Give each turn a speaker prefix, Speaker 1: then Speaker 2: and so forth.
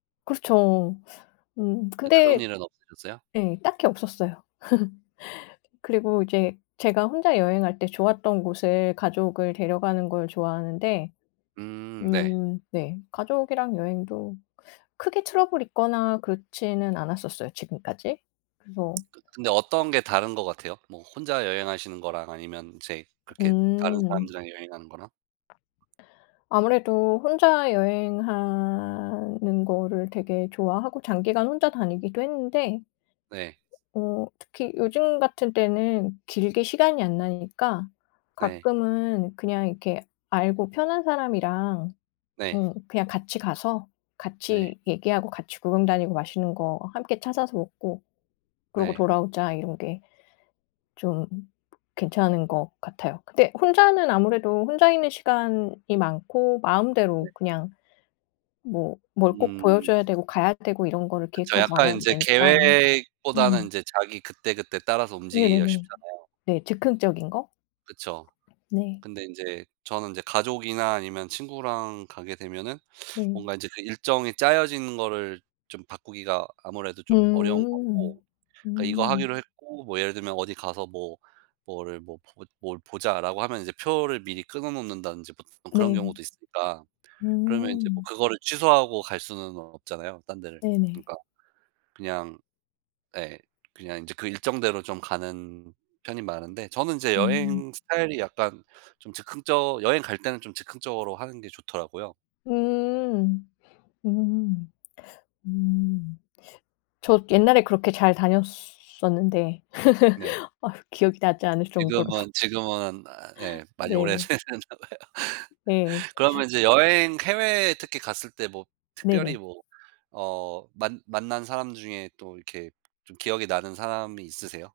Speaker 1: 그렇죠. 음
Speaker 2: 근데 그런
Speaker 1: 근데
Speaker 2: 일은 없으셨어요?
Speaker 1: 네 딱히 없었어요. 그리고 이제 제가 혼자 여행할 때 좋았던 곳을 가족을 데려가는 걸 좋아하는데.
Speaker 2: 음. 네.
Speaker 1: 음 네. 가족이랑 여행도 크게 트러블이 있거나 그렇지는 않았었어요 지금까지. 그래서
Speaker 2: 근데 어떤 게 다른 거 같아요? 뭐 혼자 여행하시는 거랑 아니면 이제 그렇게 다른
Speaker 1: 음.
Speaker 2: 사람들이랑 여행하는 거랑?
Speaker 1: 아무래도 혼자 여행하는 거를 되게 좋아하고 장기간 혼자 다니기도 했는데.
Speaker 2: 네.
Speaker 1: 어 특히 요즘 같은 때는 길게 시간이 안 나니까
Speaker 2: 네.
Speaker 1: 가끔은 그냥 이렇게 '알고 편한 사람이랑
Speaker 2: 네.
Speaker 1: 응 그냥 같이 가서
Speaker 2: 네.
Speaker 1: 같이 얘기하고 같이 구경 다니고 맛있는 거 함께 찾아서 먹고 그러고
Speaker 2: 네.
Speaker 1: 돌아오자.' 이런 게 좀 괜찮은 것 같아요. 근데 혼자는 아무래도 혼자 있는 시간이 많고
Speaker 2: 네.
Speaker 1: 마음대로 그냥 뭐 뭘 꼭 보여
Speaker 2: 음.
Speaker 1: 줘야 되고 가야 되고 이런 거를
Speaker 2: 그쵸.
Speaker 1: 계획하지
Speaker 2: 약간
Speaker 1: 않아도
Speaker 2: 인제
Speaker 1: 되니까.
Speaker 2: 계획보다는
Speaker 1: 음.
Speaker 2: 인제 자기 그때그때 따라서 움직이기가
Speaker 1: 네네네.
Speaker 2: 쉽잖아요.
Speaker 1: 네. 즉흥적인 거?
Speaker 2: 그쵸.
Speaker 1: 네.
Speaker 2: 근데 인제 저는 이제 가족이나 아니면 친구랑 가게 되면은
Speaker 1: 네.
Speaker 2: 뭔가 이제 그 일정이 짜여지는 거를 좀 바꾸기가 아무래도 좀 어려운 거고.
Speaker 1: 음.
Speaker 2: 그러니까 이거
Speaker 1: 음.
Speaker 2: 하기로 했고 뭐 예를 들면 "어디 가서 뭐 뭐를 뭐 뭘 보자."라고 하면 이제 표를 미리 끊어 놓는다든지 뭐 그런
Speaker 1: 네.
Speaker 2: 경우도 있으니까. 그러면 이제 뭐
Speaker 1: 음.
Speaker 2: 그거를 취소하고 갈 수는 없잖아요 딴 데를.
Speaker 1: 네네.
Speaker 2: 그러니까 그냥 예. 그냥 이제 그 일정대로 좀 가는 편이 많은데 저는 이제
Speaker 1: 음.
Speaker 2: 여행 스타일이 약간 좀 즉흥적 여행 갈 때는 좀 즉흥적으로 하는 게 좋더라고요.
Speaker 1: 음. 음. 음. 저 옛날에 그렇게 잘 다녔었는데.
Speaker 2: 네.
Speaker 1: 아 기억이 나지 않을 정도로.
Speaker 2: 지금은, 지금은 아 예 많이
Speaker 1: 네.
Speaker 2: 오래되셨나 봐요.
Speaker 1: 네.
Speaker 2: 그러면 이제 여행 해외에 특히 갔을 때 뭐 특별히
Speaker 1: 네네.
Speaker 2: 뭐 어 만 만난 사람 중에 또 이렇게 좀 기억이 나는 사람이 있으세요?